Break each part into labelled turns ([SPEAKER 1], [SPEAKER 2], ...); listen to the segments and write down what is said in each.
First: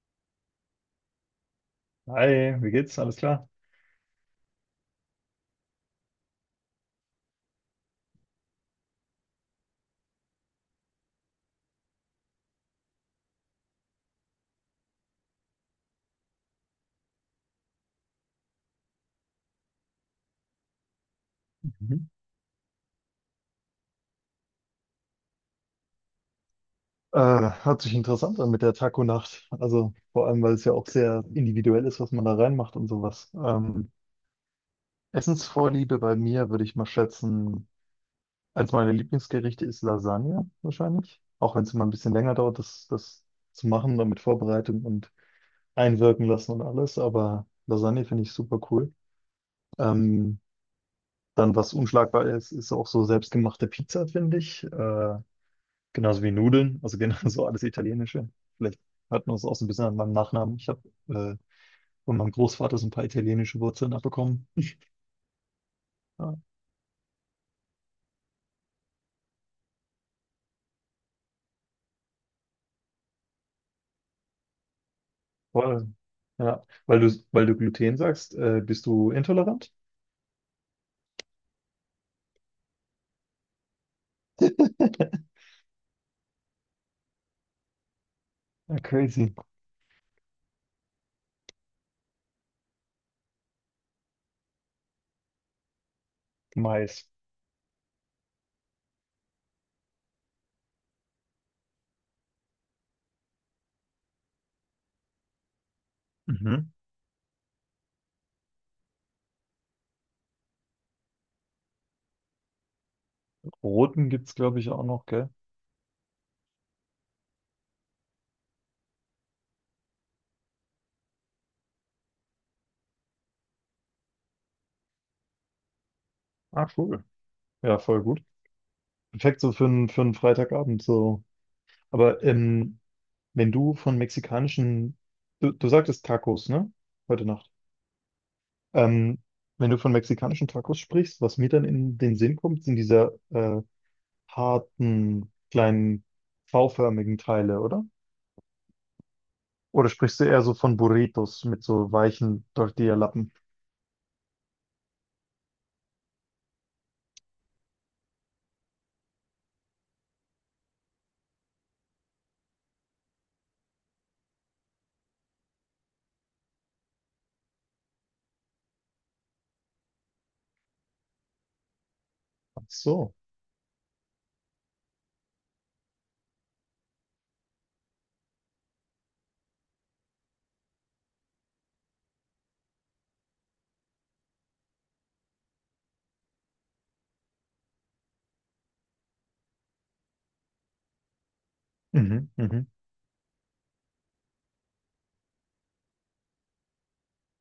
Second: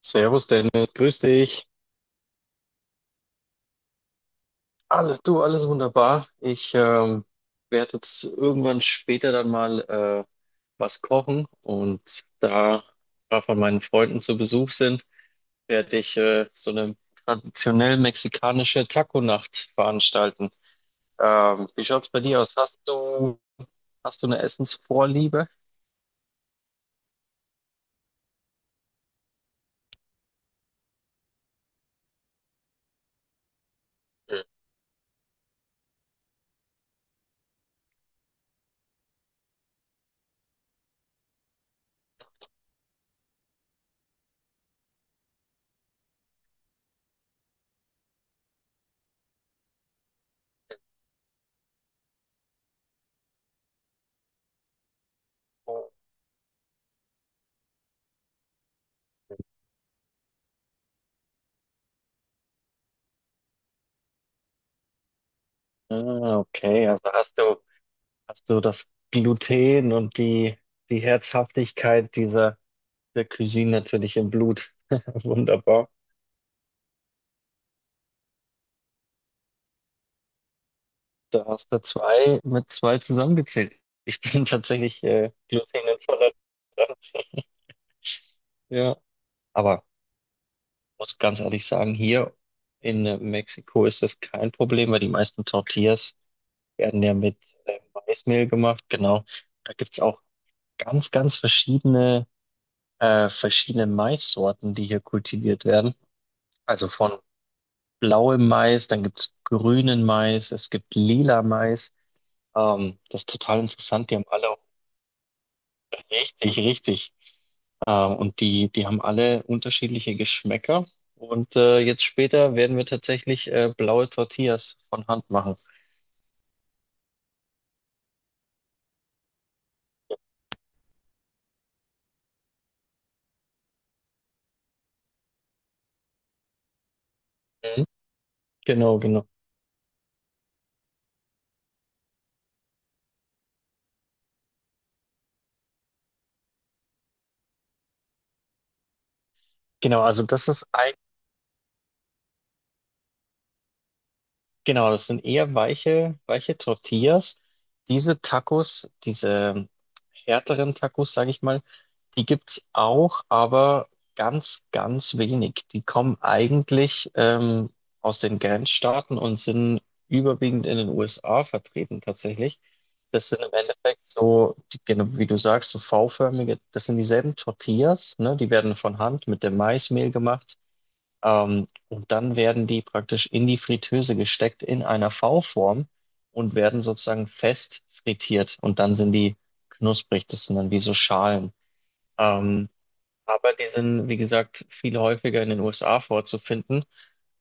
[SPEAKER 1] Servus Dennis, grüß dich.
[SPEAKER 2] Hi, wie geht's? Alles klar?
[SPEAKER 1] Alles, du, alles wunderbar. Ich werde jetzt irgendwann später dann mal was kochen, und da ein paar von meinen Freunden zu Besuch sind, werde ich so eine traditionell mexikanische Taco-Nacht veranstalten. Wie
[SPEAKER 2] Mhm.
[SPEAKER 1] schaut's bei dir aus? Hast du eine Essensvorliebe?
[SPEAKER 2] Äh, Hört sich interessant an mit der Taco-Nacht. Also vor allem, weil es ja auch sehr individuell ist, was man da reinmacht und sowas.
[SPEAKER 1] Mhm.
[SPEAKER 2] Essensvorliebe bei mir würde ich mal schätzen, eins meiner Lieblingsgerichte ist Lasagne wahrscheinlich. Auch wenn es immer ein bisschen länger dauert, das zu machen und mit Vorbereitung und einwirken lassen und alles. Aber Lasagne finde ich super cool. Ähm, Dann, was unschlagbar ist, ist auch so selbstgemachte Pizza, finde ich. Genauso wie Nudeln, also genauso alles Italienische. Vielleicht hört man es auch so ein bisschen an meinem Nachnamen. Ich habe äh, von meinem Großvater so ein paar italienische Wurzeln abbekommen. Ja,
[SPEAKER 1] Ah, okay, hast du das Gluten und die Herzhaftigkeit dieser der Cuisine natürlich im Blut.
[SPEAKER 2] voll.
[SPEAKER 1] Wunderbar.
[SPEAKER 2] Ja, weil du Gluten sagst, bist du intolerant?
[SPEAKER 1] Da hast du zwei mit zwei zusammengezählt. Ich bin tatsächlich glutenintolerant.
[SPEAKER 2] Ja,
[SPEAKER 1] Ja,
[SPEAKER 2] crazy.
[SPEAKER 1] aber muss ganz ehrlich sagen, hier in Mexiko ist das kein Problem, weil die meisten Tortillas werden
[SPEAKER 2] Mais.
[SPEAKER 1] ja mit Maismehl gemacht Genau. Da gibt's auch ganz, ganz verschiedene, verschiedene Maissorten, die hier kultiviert werden.
[SPEAKER 2] Mhm.
[SPEAKER 1] Also von blauem Mais, dann gibt es grünen Mais, es gibt lila Mais. Das ist total
[SPEAKER 2] Roten
[SPEAKER 1] interessant. Die haben
[SPEAKER 2] gibt's,
[SPEAKER 1] alle
[SPEAKER 2] glaube
[SPEAKER 1] auch
[SPEAKER 2] ich, auch noch, gell?
[SPEAKER 1] richtig, richtig. Und die haben alle unterschiedliche Geschmäcker. Und jetzt später werden wir tatsächlich blaue Tortillas von Hand machen.
[SPEAKER 2] Ah, cool. Ja, voll gut. Perfekt so für einen Freitagabend so. Aber wenn du von mexikanischen, du sagtest Tacos, ne? Heute Nacht.
[SPEAKER 1] Mhm. Genau,
[SPEAKER 2] Ähm,
[SPEAKER 1] genau.
[SPEAKER 2] Wenn du von mexikanischen Tacos sprichst, was mir dann in den Sinn kommt, sind diese harten, kleinen, V-förmigen Teile, oder? Oder
[SPEAKER 1] Genau,
[SPEAKER 2] sprichst du
[SPEAKER 1] also
[SPEAKER 2] eher
[SPEAKER 1] das
[SPEAKER 2] so
[SPEAKER 1] ist
[SPEAKER 2] von
[SPEAKER 1] ein,
[SPEAKER 2] Burritos mit so weichen Tortilla-Lappen?
[SPEAKER 1] Genau, das sind eher weiche, weiche Tortillas. Diese Tacos, diese härteren Tacos, sage ich mal, die gibt's auch, aber ganz, ganz wenig. Die kommen eigentlich aus den Grenzstaaten und sind überwiegend in den USA vertreten tatsächlich.
[SPEAKER 2] Ach so.
[SPEAKER 1] Das sind im Endeffekt so, genau wie du sagst, so V-förmige, das sind dieselben Tortillas, ne? Die werden von Hand mit dem Maismehl gemacht. Und dann werden die praktisch in die Fritteuse gesteckt, in einer V-Form, und werden sozusagen fest frittiert. Und dann sind die knusprig, das sind dann wie so Schalen.
[SPEAKER 2] Mhm, mhm.
[SPEAKER 1] Ähm, aber die sind, wie gesagt, viel häufiger in den USA vorzufinden.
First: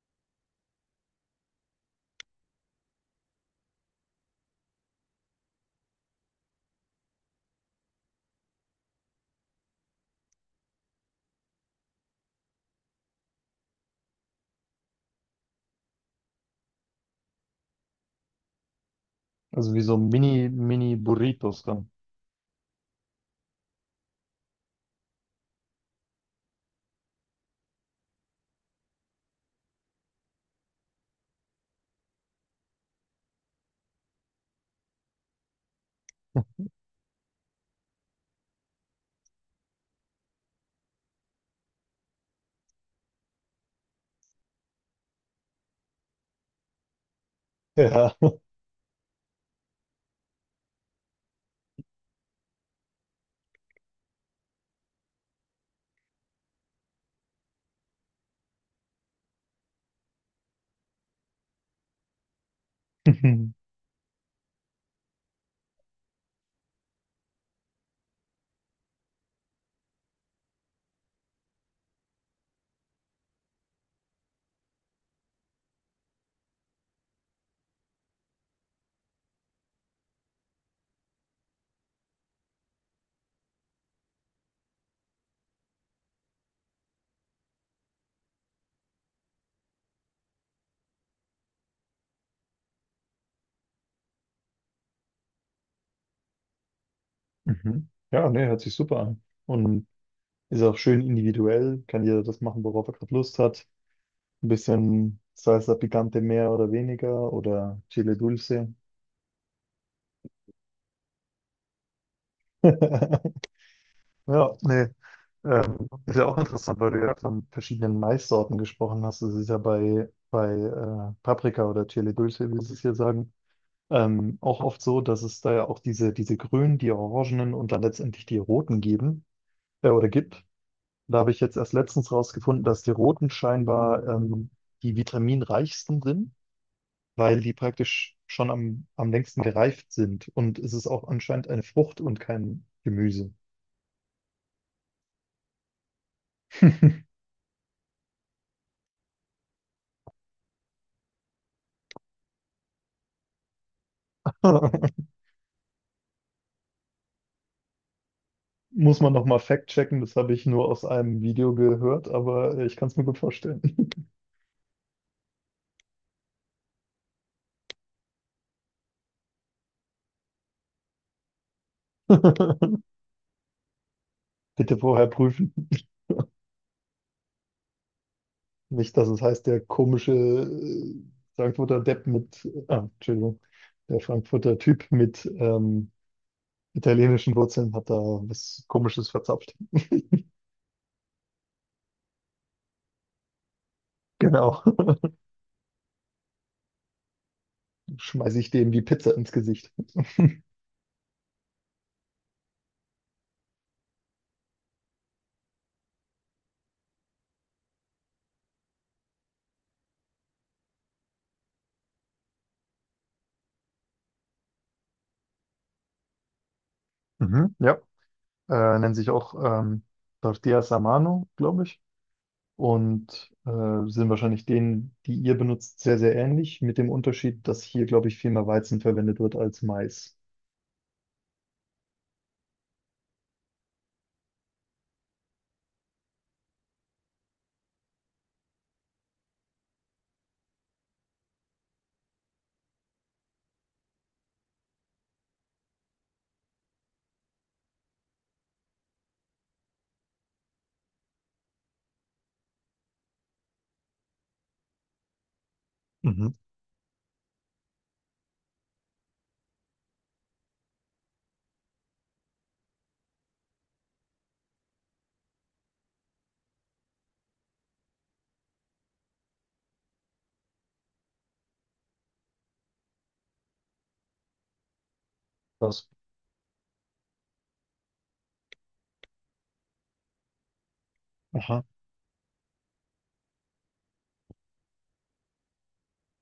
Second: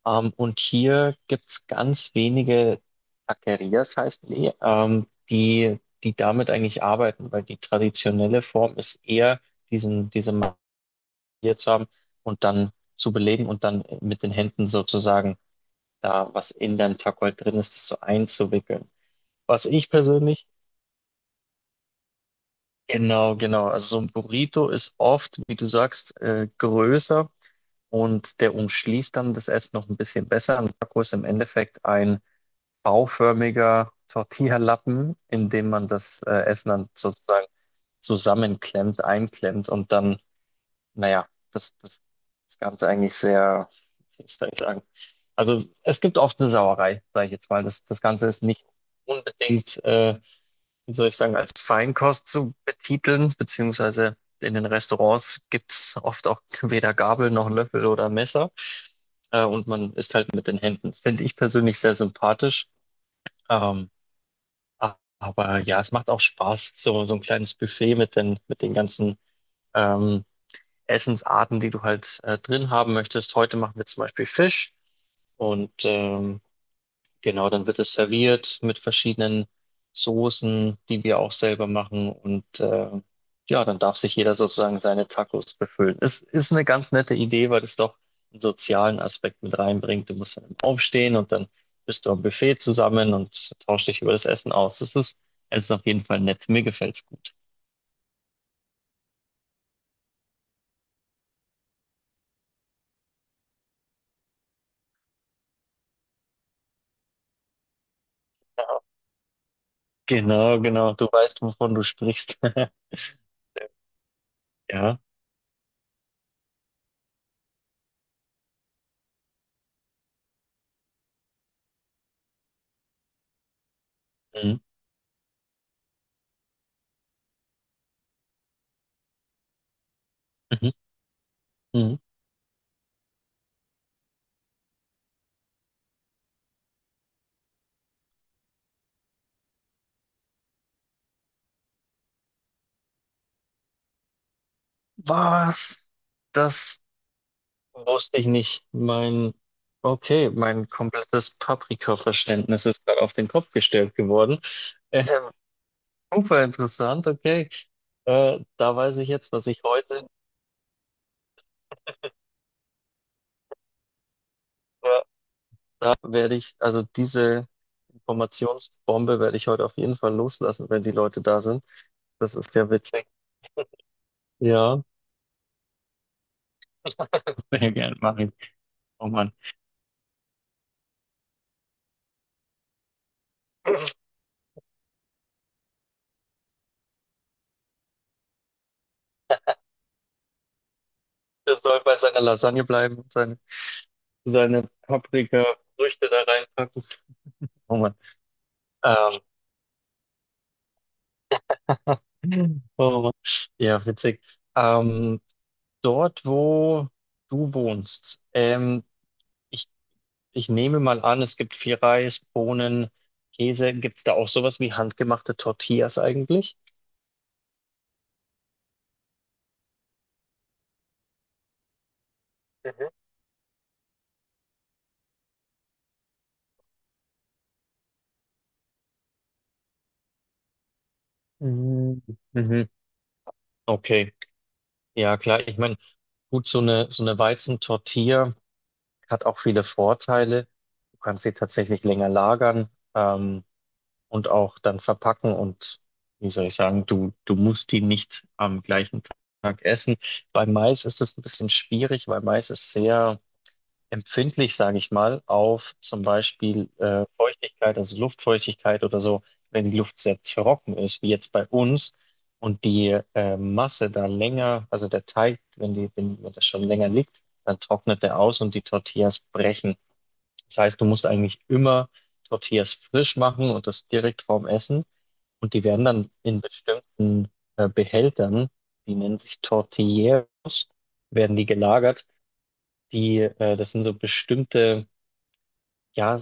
[SPEAKER 1] Und hier gibt's ganz wenige Taquerias, heißen die, die damit eigentlich arbeiten, weil die traditionelle Form ist eher, diese Marie zu haben und dann zu belegen und dann mit den Händen sozusagen, da was in deinem Tacos drin ist, das so einzuwickeln. Was
[SPEAKER 2] Also wie
[SPEAKER 1] ich
[SPEAKER 2] so
[SPEAKER 1] persönlich,
[SPEAKER 2] Mini Burritos dann.
[SPEAKER 1] genau, genau, also so ein Burrito ist oft, wie du sagst, größer, und der umschließt dann das Essen noch ein bisschen besser. Ein Taco ist im Endeffekt ein bauförmiger Tortilla-Lappen, in dem man das Essen dann sozusagen zusammenklemmt, einklemmt, und dann naja, das Ganze eigentlich sehr, wie soll ich sagen, also es gibt oft eine Sauerei, sage ich jetzt mal. Das, das
[SPEAKER 2] Ja.
[SPEAKER 1] Ganze ist nicht unbedingt, wie soll ich sagen, als Feinkost zu betiteln, beziehungsweise in den Restaurants gibt's oft auch weder Gabel noch Löffel oder Messer. Und man isst halt mit den Händen. Finde ich persönlich sehr sympathisch. Ähm, aber ja, es macht auch Spaß, so, so ein kleines Buffet mit mit den ganzen ähm, Essensarten, die du halt drin haben möchtest. Heute machen wir zum Beispiel Fisch, und genau, dann wird es serviert mit verschiedenen Soßen, die wir auch selber machen, und ja, dann darf sich jeder sozusagen seine Tacos befüllen. Es ist eine ganz nette Idee, weil es doch einen sozialen Aspekt mit reinbringt. Du musst dann aufstehen, und dann bist du am Buffet zusammen und tauschst dich über das Essen aus. Es ist auf jeden Fall nett. Mir gefällt's gut.
[SPEAKER 2] Mhm. Ja, nee, hört sich super an. Und ist auch schön individuell, kann jeder das machen, worauf er gerade Lust hat. Ein bisschen Salsa Picante mehr oder weniger oder Chile Dulce.
[SPEAKER 1] Genau, genau. Du weißt, wovon du sprichst.
[SPEAKER 2] Ja, nee.
[SPEAKER 1] Ja.
[SPEAKER 2] Ist ja auch interessant, weil du ja von verschiedenen Maissorten gesprochen hast. Das ist ja bei Paprika oder Chile Dulce, wie sie es hier sagen,
[SPEAKER 1] Mhm.
[SPEAKER 2] auch oft so, dass es da ja auch diese grünen, die orangenen und dann letztendlich die roten geben oder gibt.
[SPEAKER 1] Mhm.
[SPEAKER 2] Da habe ich jetzt erst
[SPEAKER 1] Mhm.
[SPEAKER 2] letztens rausgefunden, dass die roten scheinbar die vitaminreichsten sind, weil die praktisch schon am längsten gereift sind. Und es ist auch anscheinend eine Frucht und kein Gemüse.
[SPEAKER 1] Was? Das wusste ich nicht. Okay, mein komplettes Paprika-Verständnis ist gerade auf den Kopf gestellt geworden. Äh, super interessant, okay. Da weiß
[SPEAKER 2] Muss
[SPEAKER 1] ich
[SPEAKER 2] man
[SPEAKER 1] jetzt,
[SPEAKER 2] nochmal
[SPEAKER 1] was ich
[SPEAKER 2] fact-checken,
[SPEAKER 1] heute
[SPEAKER 2] das habe ich nur aus einem Video gehört, aber ich kann es mir gut vorstellen.
[SPEAKER 1] äh, werde ich, also diese Informationsbombe werde ich heute auf jeden Fall loslassen, wenn die Leute da sind. Das ist ja
[SPEAKER 2] Bitte
[SPEAKER 1] witzig. Ja,
[SPEAKER 2] vorher prüfen.
[SPEAKER 1] sehr gerne, mach ich.
[SPEAKER 2] Nicht, dass
[SPEAKER 1] Oh
[SPEAKER 2] es
[SPEAKER 1] Mann.
[SPEAKER 2] heißt, der komische Frankfurter Depp mit, ah, Entschuldigung, der Frankfurter Typ mit italienischen Wurzeln hat da was Komisches verzapft.
[SPEAKER 1] Der soll bei seiner Lasagne bleiben und
[SPEAKER 2] Genau.
[SPEAKER 1] seine Paprika-Früchte da reinpacken. Oh Mann.
[SPEAKER 2] Schmeiße ich dem die Pizza
[SPEAKER 1] Ähm,
[SPEAKER 2] ins Gesicht.
[SPEAKER 1] oh Mann. Ja, witzig. Ähm, dort, wo du wohnst, ich, ich nehme mal an, es gibt viel Reis, Bohnen, Käse. Gibt es da auch sowas wie handgemachte Tortillas eigentlich?
[SPEAKER 2] Mhm, ja. Nennen sich auch ähm, Tortillas a mano, glaube ich.
[SPEAKER 1] Mhm.
[SPEAKER 2] Und sind wahrscheinlich denen, die ihr benutzt, sehr, sehr ähnlich, mit dem Unterschied, dass hier, glaube ich, viel mehr Weizen verwendet wird als Mais.
[SPEAKER 1] Mhm. Mhm. Okay, ja klar. Ich meine, gut, so eine Weizentortilla. Hat auch viele Vorteile. Du kannst sie tatsächlich länger lagern, und auch dann verpacken, und wie soll ich sagen, du musst die nicht am gleichen Tag essen. Bei Mais ist es ein bisschen schwierig, weil Mais ist sehr empfindlich, sage ich mal, auf zum
[SPEAKER 2] Mhm.
[SPEAKER 1] Beispiel Feuchtigkeit, also Luftfeuchtigkeit oder so, wenn die Luft sehr trocken ist, wie jetzt bei uns. Und die Masse da länger, also der Teig, wenn wenn das schon länger liegt, dann trocknet der aus und die Tortillas brechen. Das heißt, du musst eigentlich immer Tortillas frisch machen, und das direkt vorm Essen. Und die werden
[SPEAKER 2] Das,
[SPEAKER 1] dann in bestimmten Behältern, die nennen sich Tortilleros, werden die
[SPEAKER 2] aha.
[SPEAKER 1] gelagert. Die, das sind so bestimmte, ja,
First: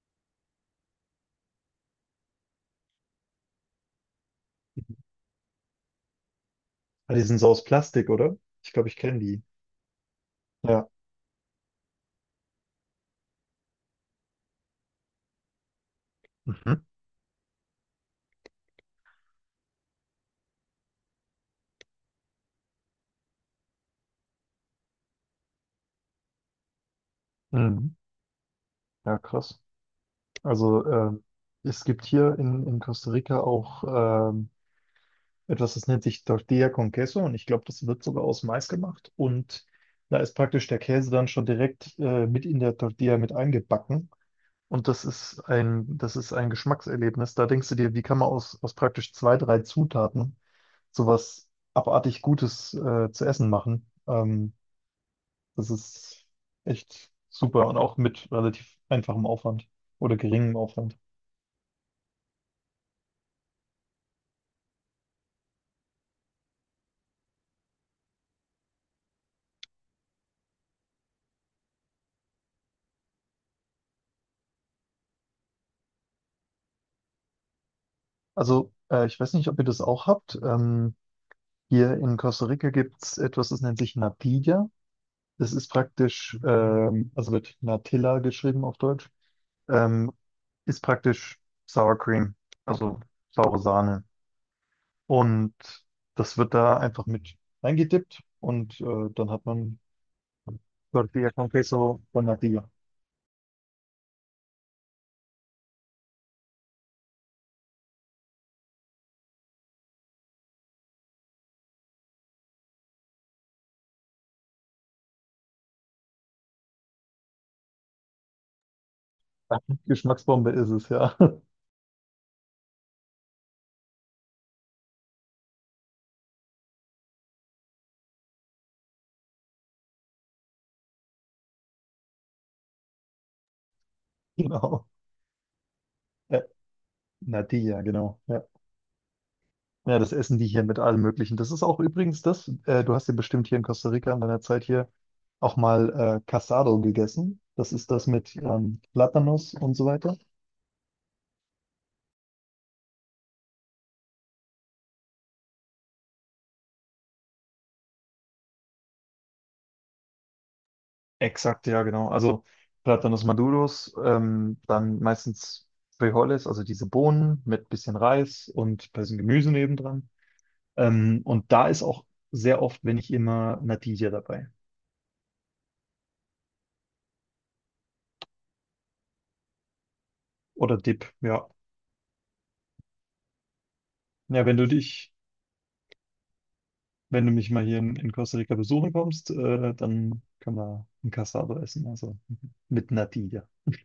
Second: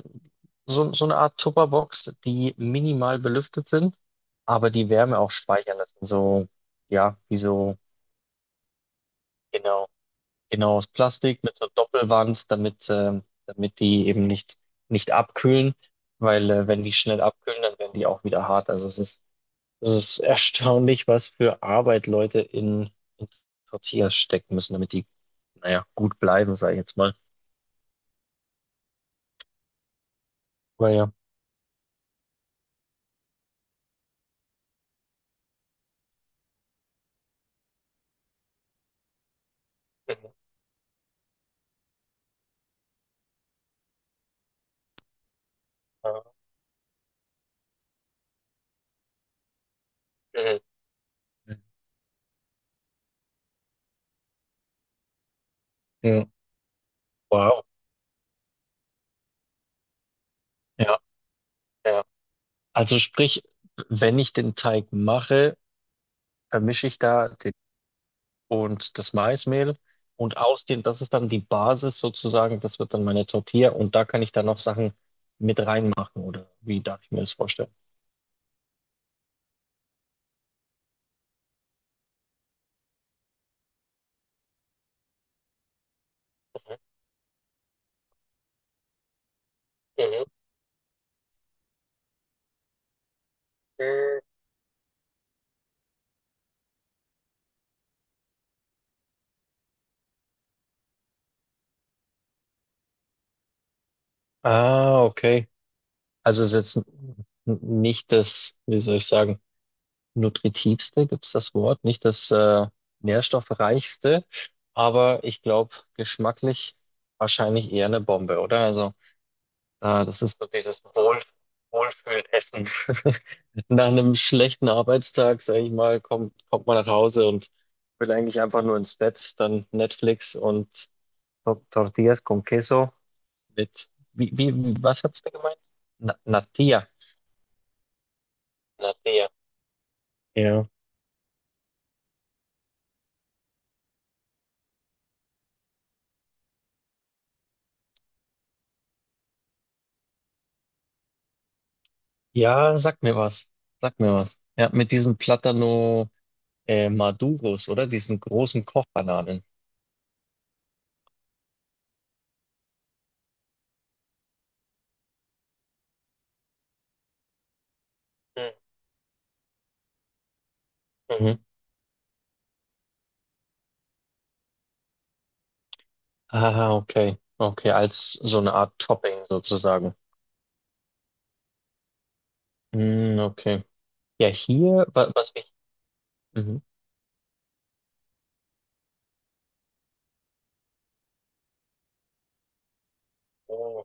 [SPEAKER 1] so, so eine Art Tupperbox, die minimal belüftet sind, aber die Wärme auch speichern. Das sind so,
[SPEAKER 2] Ah,
[SPEAKER 1] ja,
[SPEAKER 2] die
[SPEAKER 1] wie
[SPEAKER 2] sind so aus
[SPEAKER 1] so,
[SPEAKER 2] Plastik, oder? Ich glaube, ich kenne die.
[SPEAKER 1] genau. Genau, aus
[SPEAKER 2] Ja.
[SPEAKER 1] Plastik mit so einer Doppelwand, damit, damit die eben nicht, nicht abkühlen, weil wenn
[SPEAKER 2] Mhm.
[SPEAKER 1] die schnell abkühlen, dann werden die auch wieder hart. Es ist erstaunlich, was für Arbeit Leute in Tortillas stecken müssen, damit die, naja, gut bleiben, sage ich jetzt mal.
[SPEAKER 2] Mhm. Ja, krass. Also
[SPEAKER 1] Aber ja.
[SPEAKER 2] es gibt hier in Costa Rica auch ähm, etwas, das nennt sich Tortilla con Queso und ich glaube, das wird sogar aus Mais gemacht und da
[SPEAKER 1] Mhm.
[SPEAKER 2] ist praktisch der Käse dann schon direkt mit in der Tortilla mit eingebacken und das ist ein Geschmackserlebnis. Da denkst du dir, wie kann man aus praktisch zwei, drei Zutaten
[SPEAKER 1] Mhm.
[SPEAKER 2] sowas abartig Gutes zu essen machen? Das ist
[SPEAKER 1] Mhm.
[SPEAKER 2] echt
[SPEAKER 1] Wow.
[SPEAKER 2] super und auch mit relativ einfachem Aufwand oder geringem Aufwand.
[SPEAKER 1] Ja, ja. Also sprich, wenn ich den Teig mache, vermische ich da den und das Maismehl, und aus dem, das ist dann die Basis sozusagen, das wird dann meine Tortilla, und da kann ich dann noch Sachen mit reinmachen, oder wie darf ich mir das vorstellen?
[SPEAKER 2] Also, ich weiß nicht, ob ihr das auch habt. Hier in Costa Rica gibt es etwas, das nennt sich Natilla. Das ist praktisch, also wird Natilla geschrieben auf Deutsch, ähm,
[SPEAKER 1] Mhm.
[SPEAKER 2] ist praktisch Sour Cream, also saure Sahne.
[SPEAKER 1] Mhm.
[SPEAKER 2] Und das wird da einfach mit reingedippt und dann hat man Tortilla con Queso von Natilla.
[SPEAKER 1] Ah, okay. Also es ist jetzt nicht das, wie soll ich sagen, nutritivste, gibt es das Wort, nicht das nährstoffreichste, aber ich glaube, geschmacklich wahrscheinlich eher eine Bombe, oder? Also ah, das ist so
[SPEAKER 2] Geschmacksbombe ist
[SPEAKER 1] dieses
[SPEAKER 2] es, ja.
[SPEAKER 1] Wohl, Wohlfühlessen. Nach einem schlechten Arbeitstag, sage ich mal, kommt man nach Hause und will eigentlich einfach nur ins Bett, dann Netflix und Tortillas con Queso mit, wie,
[SPEAKER 2] Genau.
[SPEAKER 1] was hat's da gemeint? Na,
[SPEAKER 2] Äh,
[SPEAKER 1] Natilla.
[SPEAKER 2] Natilla, genau. Ja.
[SPEAKER 1] Natilla.
[SPEAKER 2] Ja, das essen die hier
[SPEAKER 1] Ja.
[SPEAKER 2] mit allem Möglichen. Das ist auch übrigens das, du hast ja bestimmt hier in Costa Rica in deiner Zeit hier auch mal Casado gegessen. Das ist das mit Platanos und so weiter.
[SPEAKER 1] Ja, sag mir was. Sag mir was. Ja, mit diesen Plátano Maduros, oder? Diesen großen Kochbananen.
[SPEAKER 2] Exakt, ja, genau. Also Platanos Maduros, dann meistens Frijoles, also diese Bohnen mit bisschen Reis
[SPEAKER 1] Mhm.
[SPEAKER 2] und ein bisschen Gemüse nebendran.
[SPEAKER 1] Mhm.
[SPEAKER 2] Und da ist auch sehr oft, wenn ich immer Natilla dabei.
[SPEAKER 1] Ah, okay. Okay, als so eine Art Topping sozusagen.
[SPEAKER 2] Oder Dip, ja.
[SPEAKER 1] Mm, okay. Ja,
[SPEAKER 2] Ja, wenn du
[SPEAKER 1] hier,
[SPEAKER 2] dich,
[SPEAKER 1] wa- was ich. Mhm.
[SPEAKER 2] wenn du mich mal hier in Costa Rica besuchen kommst, dann können wir ein Cassado essen, also mit Natilla.
[SPEAKER 1] Oh,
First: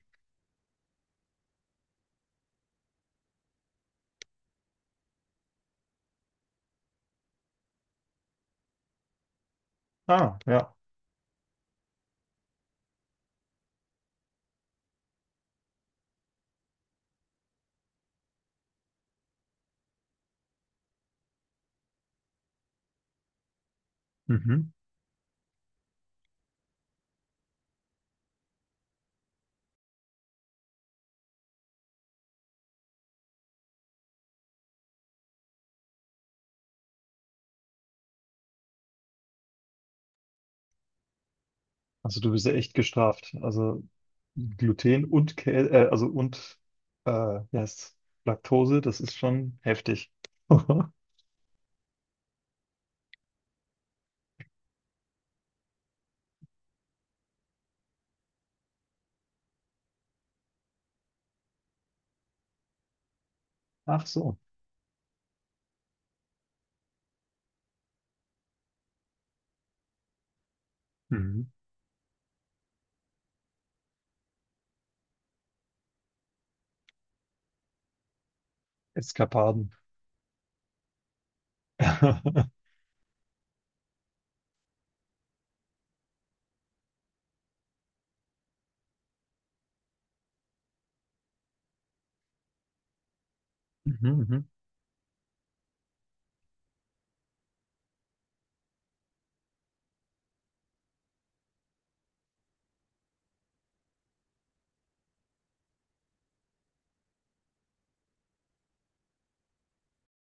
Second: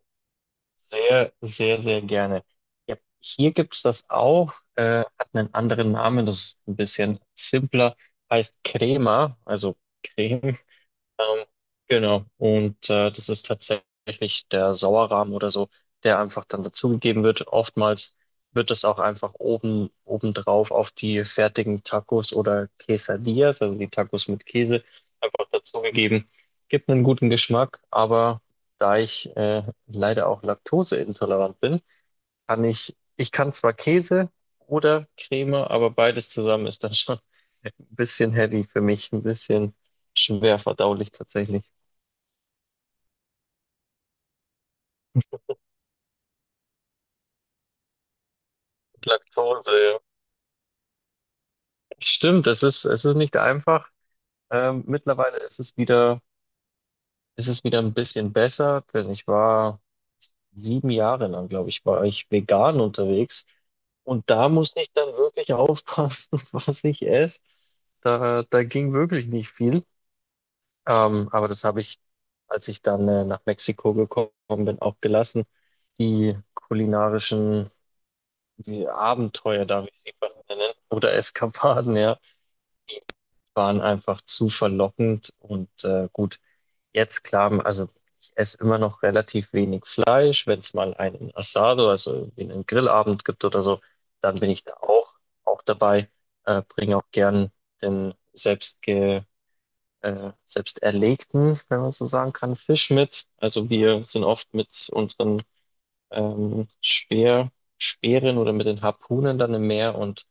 [SPEAKER 1] sehr, sehr, sehr gerne. Ja, hier gibt's das auch, hat einen anderen Namen, das ist ein bisschen simpler, heißt Crema, also
[SPEAKER 2] Ah,
[SPEAKER 1] Creme.
[SPEAKER 2] ja.
[SPEAKER 1] Ähm, genau. Und das ist tatsächlich der Sauerrahm oder so, der einfach dann dazugegeben wird. Oftmals wird das auch einfach oben obendrauf auf die fertigen Tacos oder Quesadillas, also die Tacos mit
[SPEAKER 2] Mhm.
[SPEAKER 1] Käse, einfach dazugegeben. Gibt einen guten Geschmack, aber da ich leider auch laktoseintolerant bin, ich kann zwar Käse oder Creme, aber beides zusammen ist dann schon ein bisschen heavy für mich, ein bisschen schwer verdaulich tatsächlich.
[SPEAKER 2] Also du bist ja echt gestraft. Also Gluten und Käse, also und äh, wie heißt's? Laktose, das ist schon
[SPEAKER 1] Laktose.
[SPEAKER 2] heftig.
[SPEAKER 1] Stimmt, es ist nicht einfach. Mittlerweile ist es wieder ein bisschen besser, denn ich war sieben Jahre lang, glaube ich, war ich vegan unterwegs.
[SPEAKER 2] Ach
[SPEAKER 1] Und
[SPEAKER 2] so.
[SPEAKER 1] da musste ich dann wirklich aufpassen, was ich esse. Da ging wirklich nicht viel. Ähm,
[SPEAKER 2] Mhm.
[SPEAKER 1] aber das habe ich, als ich dann nach Mexiko gekommen bin, auch gelassen. Die kulinarischen, die Abenteuer,
[SPEAKER 2] Eskapaden.
[SPEAKER 1] darf ich sie fast nennen, oder Eskapaden, ja, waren einfach zu verlockend. Und gut, jetzt klar, also ich esse immer noch relativ wenig Fleisch. Wenn es mal einen Asado, also irgendwie einen Grillabend gibt oder so,
[SPEAKER 2] Mhm,
[SPEAKER 1] dann
[SPEAKER 2] mhm.
[SPEAKER 1] bin ich da auch dabei, bringe auch gern den selbstge, selbst erlegten, wenn man so sagen kann, Fisch mit. Also wir sind oft mit unseren ähm, Speer, Speeren oder mit den Harpunen dann im Meer und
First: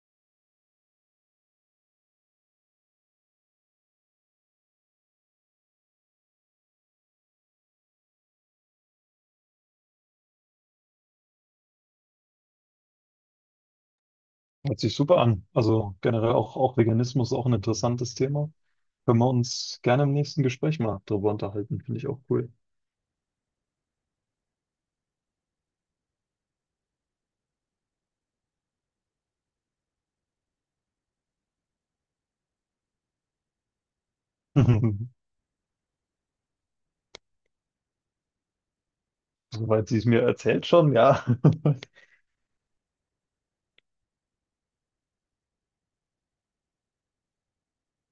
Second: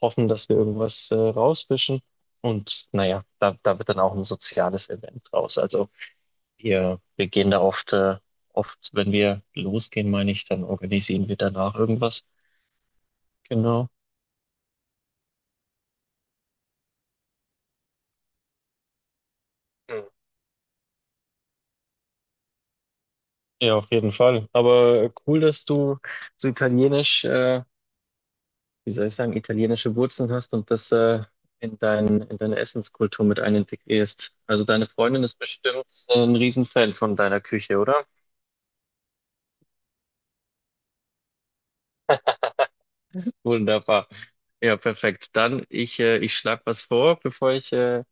[SPEAKER 1] hoffen, dass wir irgendwas rauswischen. Und naja, da wird dann auch ein soziales Event raus. Also wir gehen da oft, wenn wir losgehen, meine ich, dann organisieren wir danach irgendwas. Genau.
[SPEAKER 2] Hört sich super an. Also generell auch, auch Veganismus, auch ein interessantes Thema. Können wir uns gerne
[SPEAKER 1] Mhm.
[SPEAKER 2] im nächsten Gespräch mal drüber unterhalten, finde ich auch cool.
[SPEAKER 1] Ja, auf jeden Fall. Aber cool, dass du so italienisch, wie soll ich sagen, italienische Wurzeln hast und das in in deine Essenskultur mit einintegrierst. Also deine Freundin ist bestimmt ein Riesenfan von deiner Küche, oder?
[SPEAKER 2] Soweit sie es mir erzählt schon, ja.
[SPEAKER 1] Wunderbar. Ja, perfekt. Ich schlage was vor, bevor ich,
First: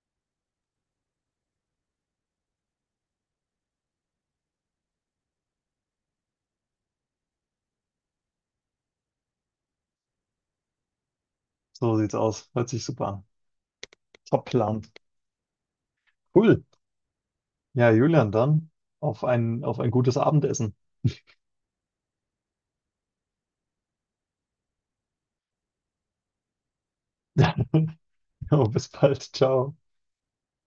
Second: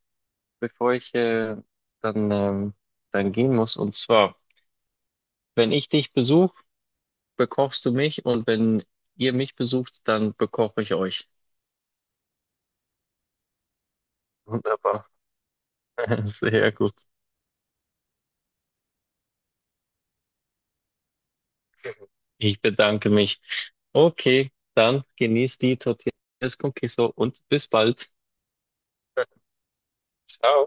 [SPEAKER 1] bevor ich äh, dann, ähm, dann gehen muss. Und zwar, wenn ich dich besuche, bekochst du mich, und wenn ihr mich besucht, dann bekoche ich euch.
[SPEAKER 2] So sieht's aus. Hört sich super an. Top Plan.
[SPEAKER 1] Wunderbar.
[SPEAKER 2] Cool.
[SPEAKER 1] Sehr gut.
[SPEAKER 2] Ja, Julian, dann auf ein gutes Abendessen.
[SPEAKER 1] Ich bedanke mich. Okay, dann genießt die Tortillas con Queso und bis bald.
[SPEAKER 2] Jo, bis bald. Ciao.
[SPEAKER 1] Ciao.